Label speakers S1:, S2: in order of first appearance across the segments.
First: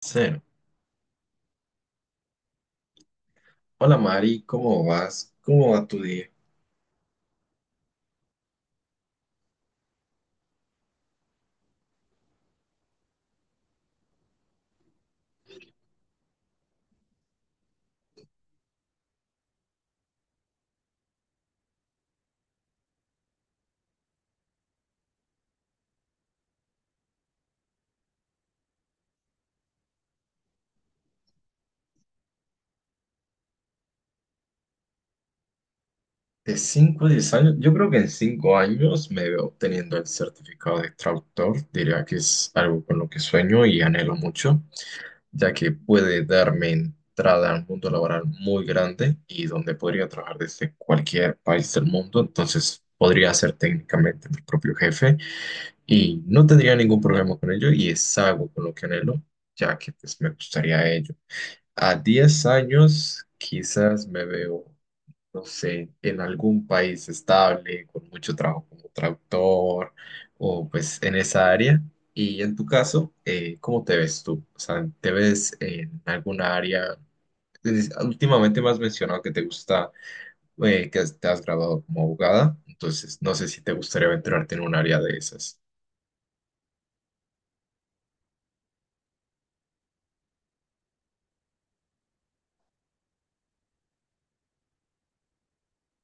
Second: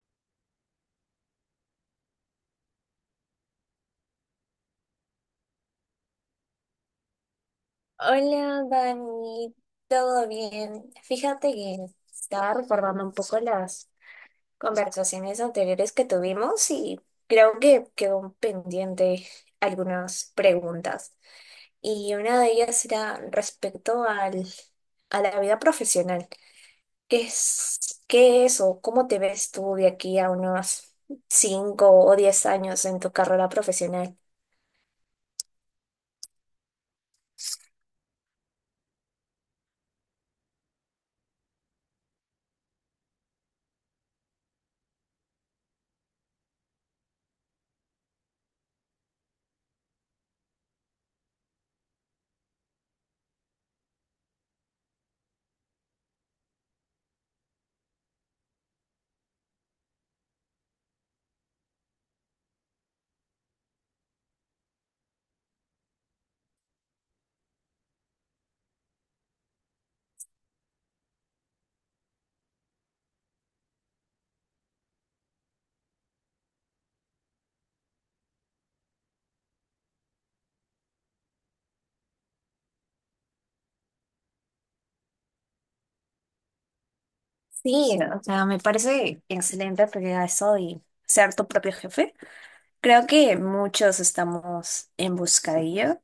S1: Cero. Hola Mari, ¿cómo vas? ¿Cómo va tu día?
S2: Hola, Dani, ¿todo bien? Fíjate que estaba recordando un poco las conversaciones anteriores que tuvimos y creo que quedó pendiente algunas preguntas. Y una de ellas era respecto al, a la vida profesional. ¿Qué es, qué es o cómo te ves tú de aquí a unos 5 o 10 años en tu carrera profesional?
S1: De 5 a 10 años, yo creo que en 5 años me veo obteniendo el certificado de traductor. Diría que es algo con lo que sueño y anhelo mucho, ya que puede darme entrada a un mundo laboral muy grande y donde podría trabajar desde cualquier país del mundo. Entonces podría ser técnicamente mi propio jefe y no tendría ningún problema con ello y es algo con lo que anhelo, ya que pues, me gustaría ello. A 10 años quizás me veo, no sé, en algún país estable, con mucho trabajo como traductor o pues en esa área. Y en tu caso, ¿cómo te ves tú? O sea, ¿te ves en alguna área? Últimamente me has mencionado que te gusta, te has graduado como abogada, entonces no sé si te gustaría aventurarte en un área de esas.
S2: Sí, o sea, me parece excelente porque a eso y ser tu propio jefe. Creo que muchos estamos en busca de ello.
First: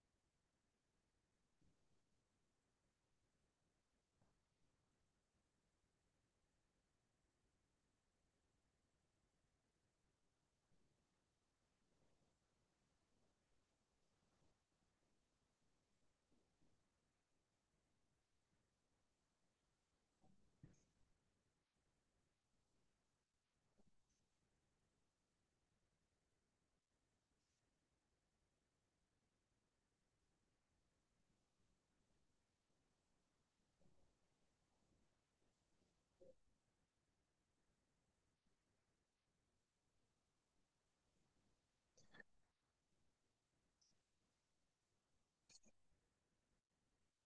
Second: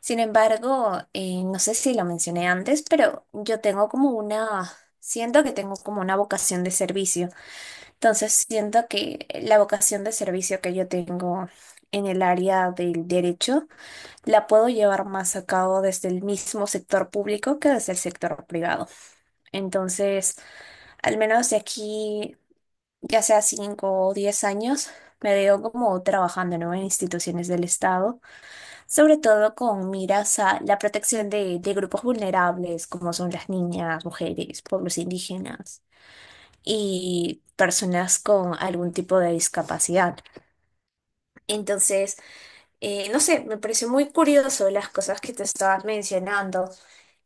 S2: Sin embargo, no sé si lo mencioné antes, pero yo tengo como una, siento que tengo como una vocación de servicio. Entonces, siento que la vocación de servicio que yo tengo en el área del derecho la puedo llevar más a cabo desde el mismo sector público que desde el sector privado. Entonces, al menos de aquí ya sea 5 o 10 años, me veo como trabajando, ¿no?, en instituciones del Estado, sobre todo con miras a la protección de grupos vulnerables, como son las niñas, mujeres, pueblos indígenas y personas con algún tipo de discapacidad. Entonces, no sé, me pareció muy curioso las cosas que te estabas mencionando,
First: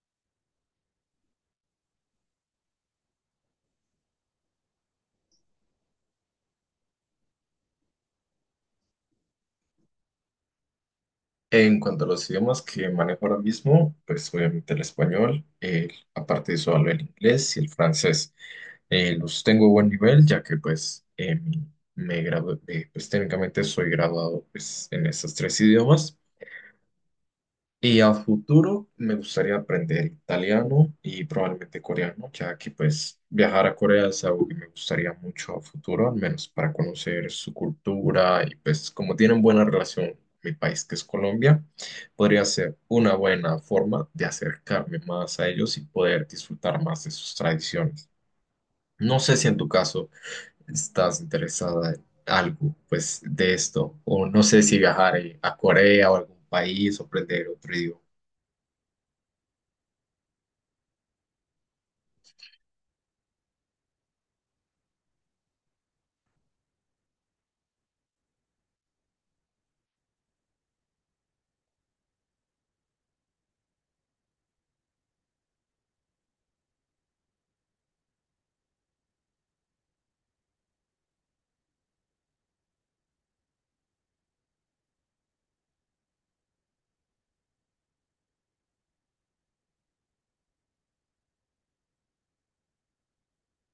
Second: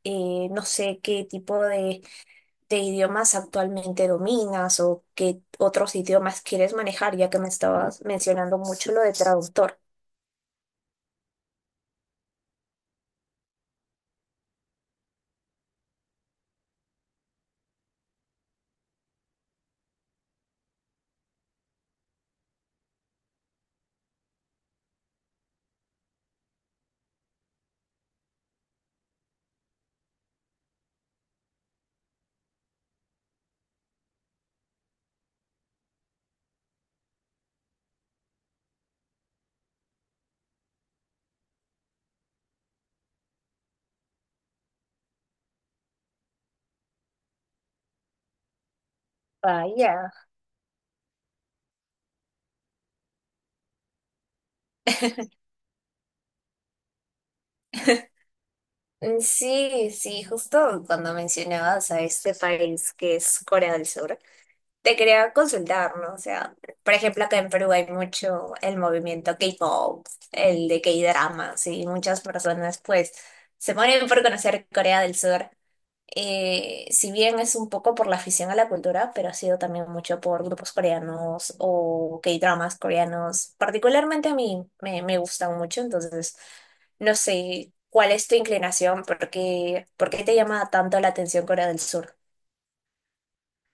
S2: no sé qué tipo de idiomas actualmente dominas o qué otros idiomas quieres manejar, ya que me estabas mencionando mucho lo de traductor.
S1: En cuanto a los idiomas que manejo ahora mismo, pues obviamente el español, aparte de eso hablo el inglés y el francés. Los tengo a buen nivel, ya que pues me gradué, pues técnicamente soy graduado pues, en esos tres idiomas. Y a futuro me gustaría aprender italiano y probablemente coreano, ya que pues viajar a Corea es algo que me gustaría mucho a futuro, al menos para conocer su cultura y pues como tienen buena relación mi país que es Colombia, podría ser una buena forma de acercarme más a ellos y poder disfrutar más de sus tradiciones. No sé si en tu caso
S2: Vaya.
S1: estás interesada en algo pues de esto o no sé si viajar a Corea o algún país o aprender otro idioma.
S2: Mm, sí, sí, justo cuando mencionabas a este país que es Corea del Sur, te quería consultar, ¿no? O sea, por ejemplo, acá en Perú hay mucho el movimiento K-pop, el de K-dramas, y muchas personas pues se mueren por conocer Corea del Sur. Eh, si bien es un poco por la afición a la cultura, pero ha sido también mucho por grupos coreanos o K-dramas coreanos. Particularmente a mí me gustan mucho, entonces no sé cuál es tu inclinación, por qué te llama tanto la atención Corea del Sur.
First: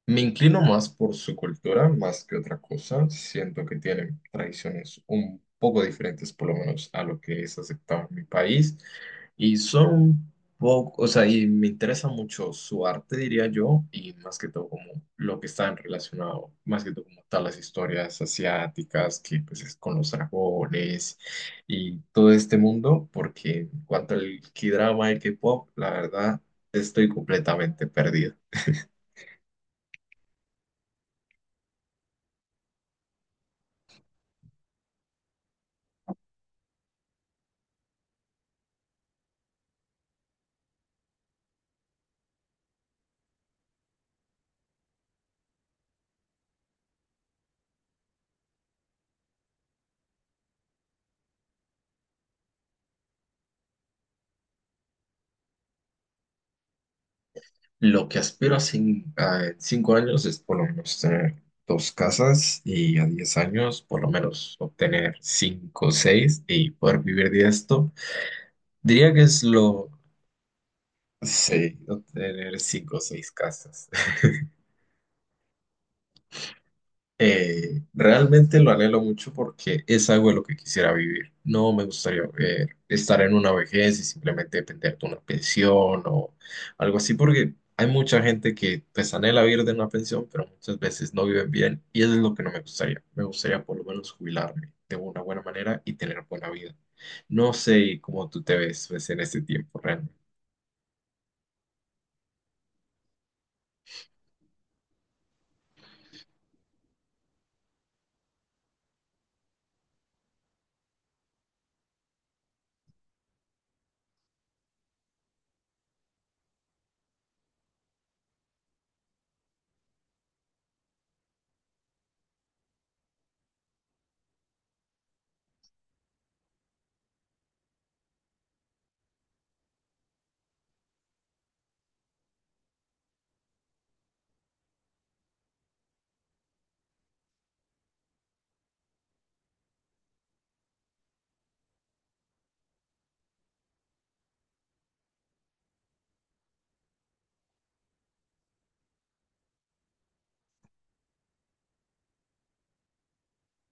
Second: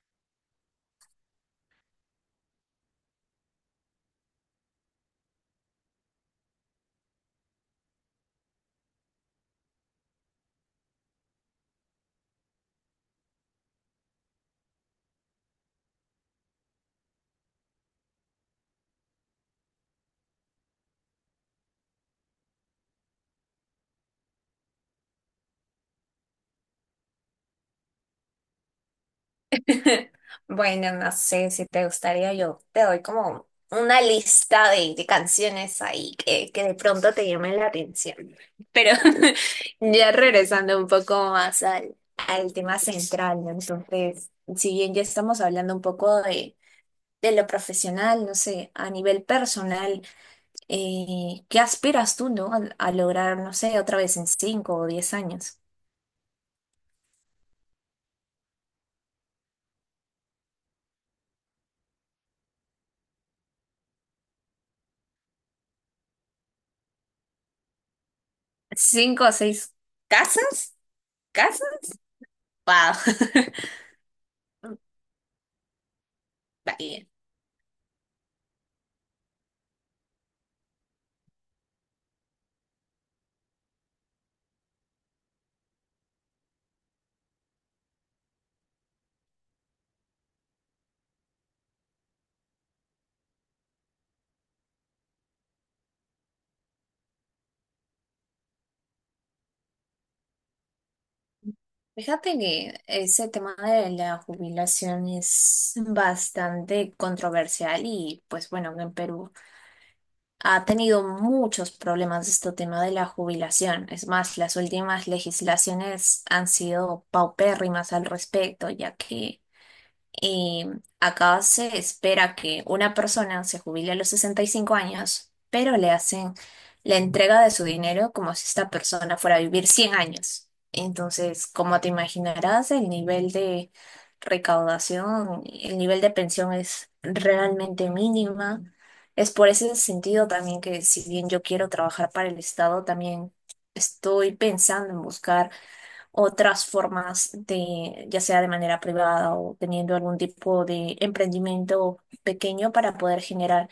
S1: Me inclino más por su cultura, más que otra cosa. Siento que tienen tradiciones un poco diferentes, por lo menos a lo que es aceptado en mi país. Y son un poco, o sea, y me interesa mucho su arte, diría yo, y más que todo como lo que está relacionado, más que todo como tal las historias asiáticas, que pues es con los dragones y todo este mundo, porque en cuanto al K-drama y K-pop, la verdad, estoy completamente perdido.
S2: Bueno, no sé si te gustaría, yo te doy como una lista de canciones ahí que de pronto te llamen la atención. Pero ya regresando un poco más al tema central, ¿no? Entonces, si bien ya estamos hablando un poco de lo profesional, no sé, a nivel personal, ¿qué aspiras tú? ¿No? A lograr, no sé, ¿otra vez en 5 o 10 años?
S1: Lo que aspiro a, en 5 años es por lo menos tener dos casas y a 10 años por lo menos obtener cinco o seis y poder vivir de esto. Diría que
S2: ¿Cinco o
S1: es
S2: seis
S1: lo.
S2: casas?
S1: Sí,
S2: ¿Casas?
S1: obtener
S2: ¡Wow!
S1: cinco o seis casas.
S2: Bien.
S1: Realmente lo anhelo mucho porque es algo de lo que quisiera vivir. No me gustaría estar en una vejez y simplemente depender de una pensión o algo así, porque hay mucha gente que pues anhela vivir de una pensión, pero muchas veces no viven bien y eso es lo que no me gustaría. Me gustaría por lo menos jubilarme de una buena manera y tener buena vida. No sé cómo tú te ves pues, en este tiempo, realmente.
S2: Fíjate que ese tema de la jubilación es bastante controversial y pues bueno, en Perú ha tenido muchos problemas este tema de la jubilación. Es más, las últimas legislaciones han sido paupérrimas al respecto, ya que Eh, acá se espera que una persona se jubile a los 65 años, pero le hacen la entrega de su dinero como si esta persona fuera a vivir 100 años. Entonces, como te imaginarás, el nivel de recaudación, el nivel de pensión es realmente mínima. Es por ese sentido también que, si bien yo quiero trabajar para el Estado, también estoy pensando en buscar otras formas de, ya sea de manera privada o teniendo algún tipo de emprendimiento pequeño para poder generar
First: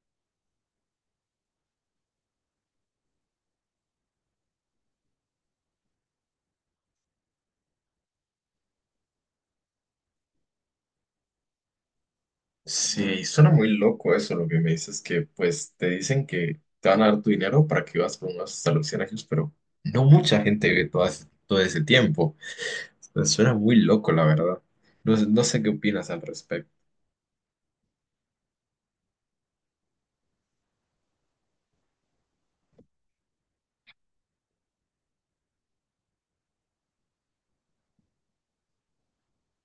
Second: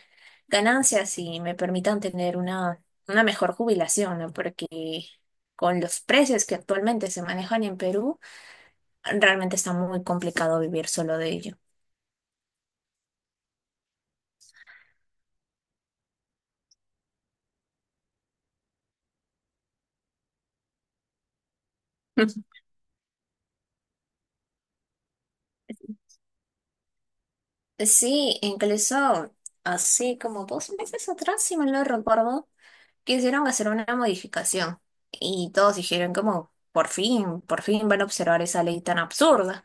S2: ganancias y me permitan tener una mejor jubilación, ¿no? Porque con los precios que actualmente se manejan en Perú, realmente está muy complicado vivir solo de ello.
S1: Sí, suena muy loco eso, lo que me dices, que pues te dicen que te van a dar tu dinero para que vivas por unos hasta los 100 años, pero no mucha gente vive todo, todo ese tiempo. Entonces, suena muy loco, la verdad. No sé qué opinas al respecto.
S2: Sí, incluso así como 2 meses atrás, si mal no recuerdo, quisieron hacer una modificación y todos dijeron como, por fin van a observar esa ley tan absurda.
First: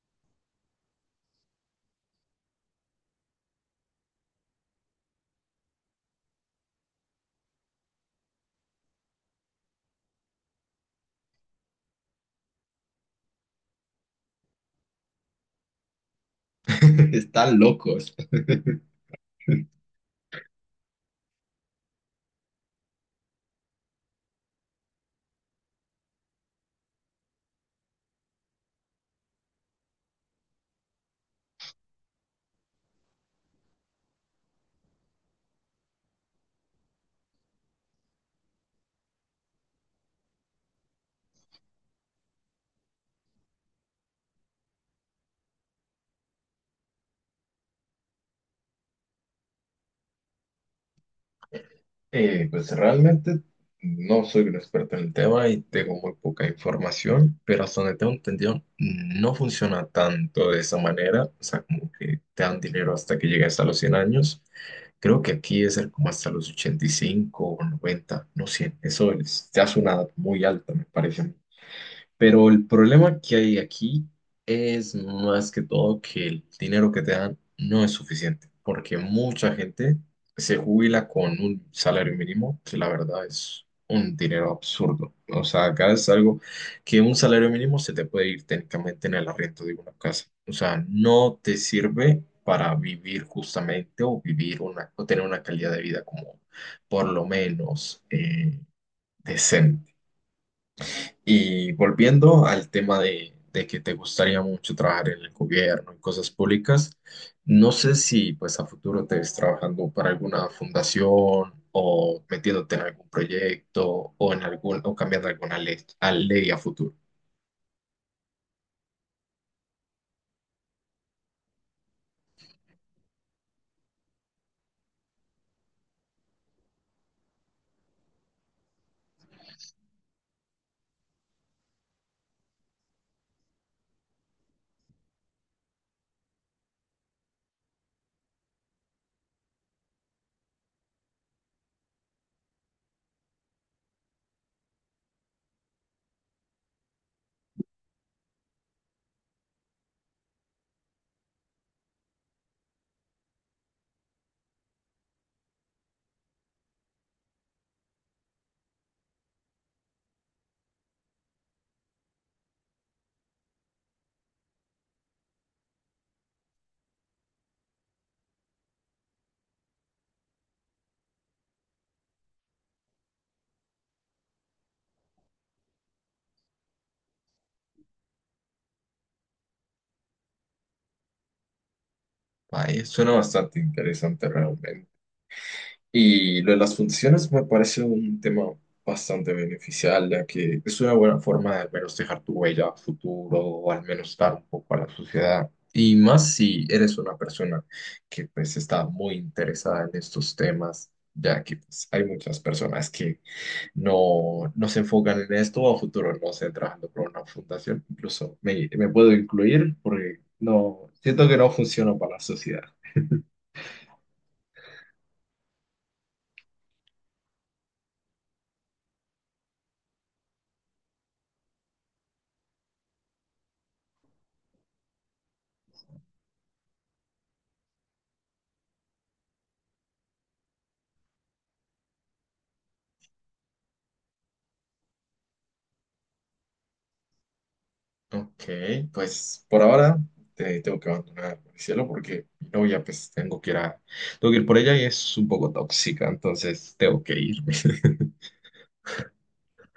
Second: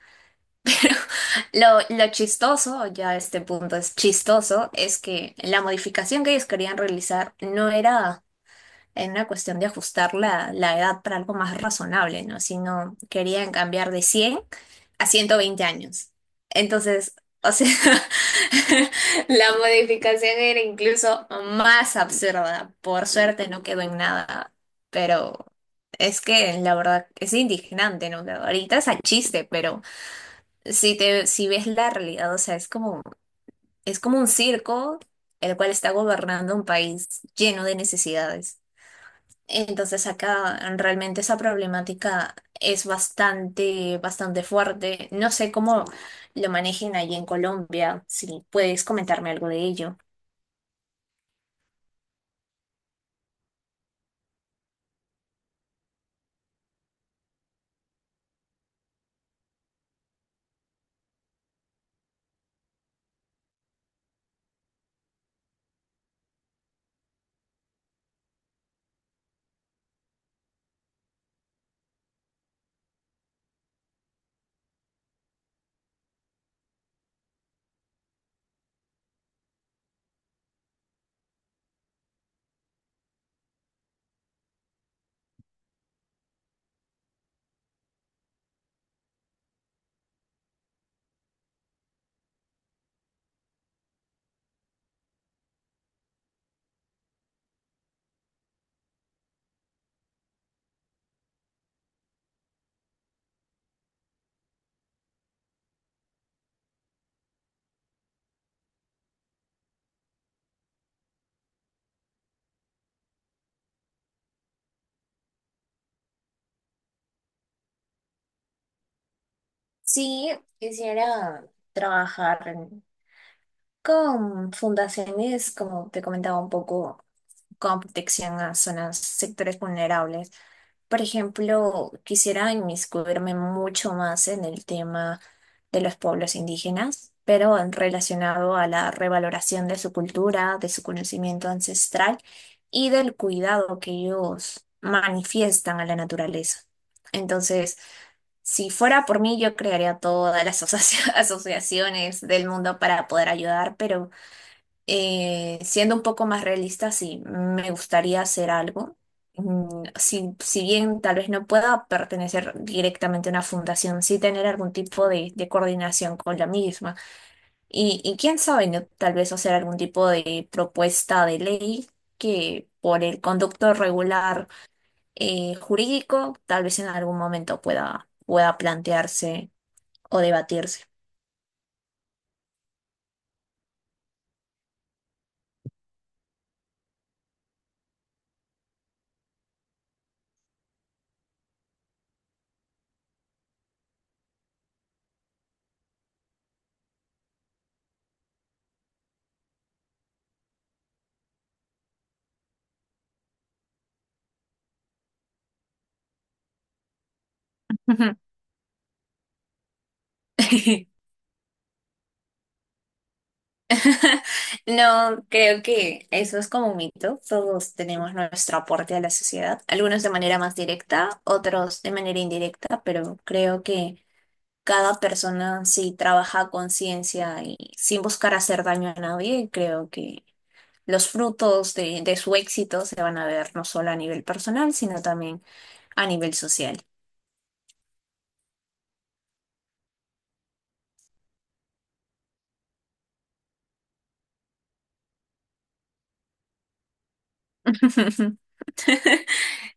S2: Lo chistoso, ya a este punto es chistoso, es que la modificación que ellos querían realizar no era en una cuestión de ajustar la edad para algo más razonable, ¿no? Sino querían cambiar de 100 a 120 años. Entonces,
S1: Está
S2: o sea,
S1: loco.
S2: la modificación era incluso más absurda. Por suerte no quedó en nada, pero es que la verdad es indignante, ¿no? Ahorita es a chiste, pero si ves la realidad, o sea, es como un circo el cual está gobernando un país lleno de necesidades. Entonces acá realmente esa problemática es bastante, bastante fuerte. No sé cómo lo manejen allí en Colombia, si puedes comentarme algo de ello.
S1: Pues realmente no soy un experto en el tema y tengo muy poca información, pero hasta donde tengo entendido no funciona tanto de esa manera, o sea, como que te dan dinero hasta que llegues a los 100 años. Creo que aquí es como hasta los 85 o 90 no 100 eso es, ya es una edad muy alta, me parece. Pero el problema que hay aquí es más que todo que el dinero que te dan no es suficiente, porque mucha gente se jubila con un salario mínimo, que la verdad es un dinero absurdo. O sea, acá es algo que un salario mínimo se te puede ir técnicamente en el arriendo de una casa. O sea, no te sirve para vivir justamente o vivir una, o tener una calidad de vida como por lo menos decente. Y volviendo al tema de que te gustaría mucho trabajar en el gobierno, en cosas públicas, no sé si pues a futuro te ves trabajando para alguna fundación o metiéndote en algún proyecto o en algún o cambiando alguna ley a ley a futuro.
S2: Sí, quisiera trabajar con fundaciones, como te comentaba un poco, con protección a zonas, sectores vulnerables. Por ejemplo, quisiera inmiscuirme mucho más en el tema de los pueblos indígenas, pero en relacionado a la revaloración de su cultura, de su conocimiento ancestral y del cuidado que ellos manifiestan a la naturaleza. Entonces, si fuera por mí, yo crearía todas las asociaciones del mundo para poder ayudar, pero siendo un poco más realista, sí, me gustaría hacer algo. Mm, Si, si bien tal vez no pueda pertenecer directamente a una fundación, sí tener algún tipo de coordinación con la misma. Y quién sabe, ¿no? Tal vez hacer algún tipo de propuesta de ley que, por el conducto regular, jurídico, tal vez en algún momento pueda plantearse o debatirse.
S1: Ay, suena bastante interesante realmente. Y lo de las funciones me parece un tema bastante beneficial, ya que es una buena forma de al menos dejar tu huella a futuro o al menos dar un poco a la sociedad. Y más si eres una persona que pues está muy interesada en estos temas, ya que pues, hay muchas personas que no, no se enfocan en esto o a futuro no se trabajando por una fundación. Incluso me puedo incluir porque no, siento que no funciona para la sociedad.
S2: No, creo que eso es como un mito. Todos tenemos nuestro aporte a la sociedad, algunos de manera más directa, otros de manera indirecta, pero creo que cada persona, si trabaja a conciencia y sin buscar hacer daño a nadie, creo que los frutos de su éxito se van a ver no solo a nivel personal, sino también a nivel social.
S1: Ok, pues por ahora te tengo que abandonar, cielo porque mi novia, pues tengo que ir por ella y es un poco tóxica, entonces tengo que irme.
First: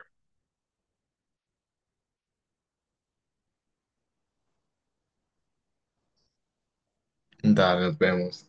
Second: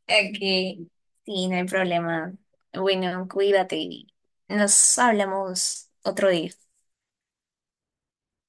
S2: Aquí, sí, no hay problema. Bueno, cuídate y nos hablamos otro día.
S1: Dale, nos vemos.